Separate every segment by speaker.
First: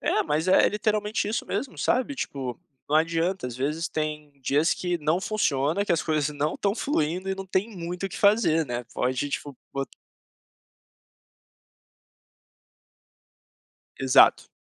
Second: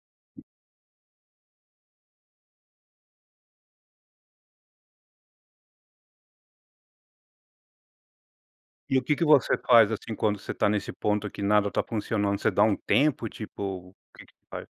Speaker 1: É, mas é literalmente isso mesmo, sabe, tipo, não adianta às vezes tem dias que não funciona, que as coisas não estão fluindo e não tem muito o que fazer, né,
Speaker 2: E o que que
Speaker 1: pode
Speaker 2: você
Speaker 1: tipo, bo
Speaker 2: faz, assim, quando você tá nesse ponto que nada tá funcionando, você dá um tempo, tipo, o que que
Speaker 1: Exato,
Speaker 2: faz?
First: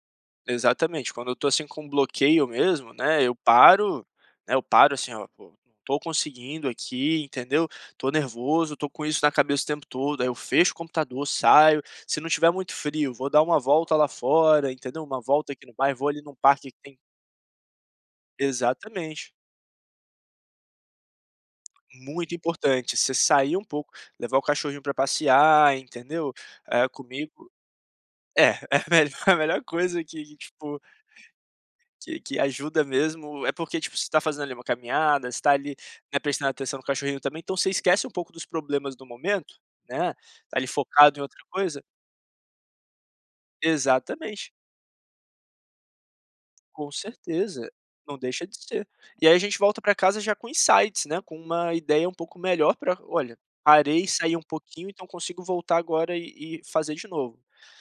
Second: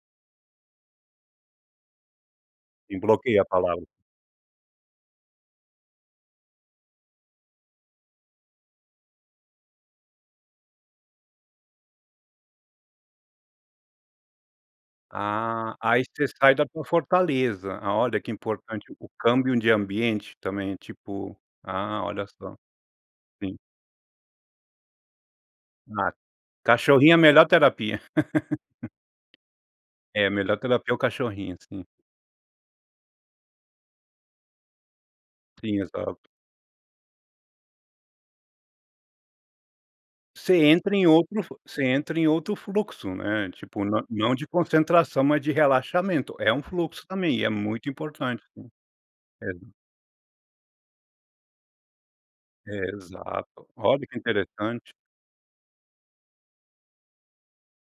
Speaker 1: exatamente quando eu tô assim com bloqueio mesmo,
Speaker 2: E
Speaker 1: né, eu
Speaker 2: bloqueia a palavra?
Speaker 1: paro, né, eu paro, assim, ó po não tô conseguindo aqui entendeu, tô nervoso, tô com isso na cabeça o tempo todo, aí eu fecho o computador, saio, se não tiver muito frio vou dar uma volta lá fora entendeu, uma volta aqui no
Speaker 2: Ah,
Speaker 1: bairro,
Speaker 2: ai
Speaker 1: vou ali
Speaker 2: você
Speaker 1: num
Speaker 2: sai da
Speaker 1: parque que
Speaker 2: sua
Speaker 1: tem
Speaker 2: fortaleza, a olha que importante o
Speaker 1: Exatamente.
Speaker 2: câmbio de ambiente também, tipo ah olha
Speaker 1: Muito
Speaker 2: só.
Speaker 1: importante, você sair
Speaker 2: Sim.
Speaker 1: um pouco, levar o cachorrinho pra passear
Speaker 2: Ah,
Speaker 1: entendeu, eh,
Speaker 2: cachorrinho é a melhor
Speaker 1: comigo
Speaker 2: terapia.
Speaker 1: é é melhor é a melhor coisa
Speaker 2: É, a
Speaker 1: que,
Speaker 2: melhor
Speaker 1: tipo
Speaker 2: terapia é o cachorrinho, sim.
Speaker 1: que que ajuda mesmo. É porque, tipo, você tá fazendo ali uma caminhada, você tá ali,
Speaker 2: Sim,
Speaker 1: né,
Speaker 2: exato.
Speaker 1: prestando atenção no cachorrinho também, então você esquece um pouco dos problemas do momento, né,
Speaker 2: Você
Speaker 1: ali
Speaker 2: entra em
Speaker 1: focado em outra
Speaker 2: outro fu
Speaker 1: coisa
Speaker 2: você entra em outro fluxo, né, tipo não não de
Speaker 1: Exatamente.
Speaker 2: concentração, mas de relaxamento, é um
Speaker 1: Com
Speaker 2: fluxo também e é
Speaker 1: certeza,
Speaker 2: muito
Speaker 1: não
Speaker 2: importante
Speaker 1: deixa de
Speaker 2: sim,
Speaker 1: ser. E aí a
Speaker 2: é.
Speaker 1: gente volta pra casa já com insights, né, com uma ideia um pouco
Speaker 2: É,
Speaker 1: melhor pra olha,
Speaker 2: exato,
Speaker 1: parei
Speaker 2: olha que
Speaker 1: ,sai um pouquinho,
Speaker 2: interessante.
Speaker 1: então consigo voltar agora e e fazer de novo,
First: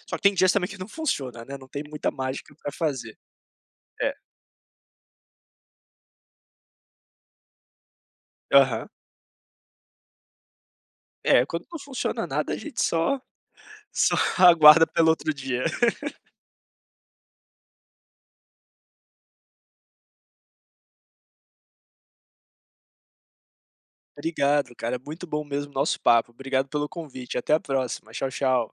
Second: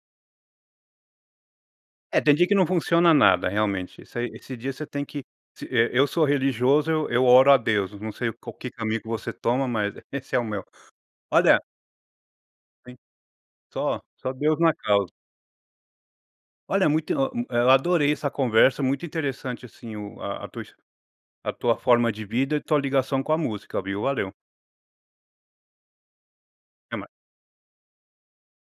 Speaker 1: só que tem dias também que não funciona né, não tem muita
Speaker 2: É, tem dia
Speaker 1: mágica
Speaker 2: que não
Speaker 1: pra
Speaker 2: funciona
Speaker 1: fazer.
Speaker 2: nada realmente,
Speaker 1: É.
Speaker 2: esse ai esse dia você tem que se eh eu sou religioso, eu oro a Deus, não sei qual que
Speaker 1: Aham.
Speaker 2: caminho que você toma, mas esse é o meu.
Speaker 1: É,
Speaker 2: Olha
Speaker 1: quando não funciona nada a gente
Speaker 2: Sim,
Speaker 1: só
Speaker 2: só
Speaker 1: só
Speaker 2: só Deus na
Speaker 1: aguarda pelo
Speaker 2: causa.
Speaker 1: outro dia.
Speaker 2: Olha, muito o um eh, eu adorei essa conversa, muito interessante, assim, o a tua his a tua forma de vida e tua ligação com a música, viu, valeu.
Speaker 1: Obrigado cara, muito bom mesmo o nosso papo, obrigado pelo
Speaker 2: Até mais.
Speaker 1: convite, até a próxima, tchau tchau.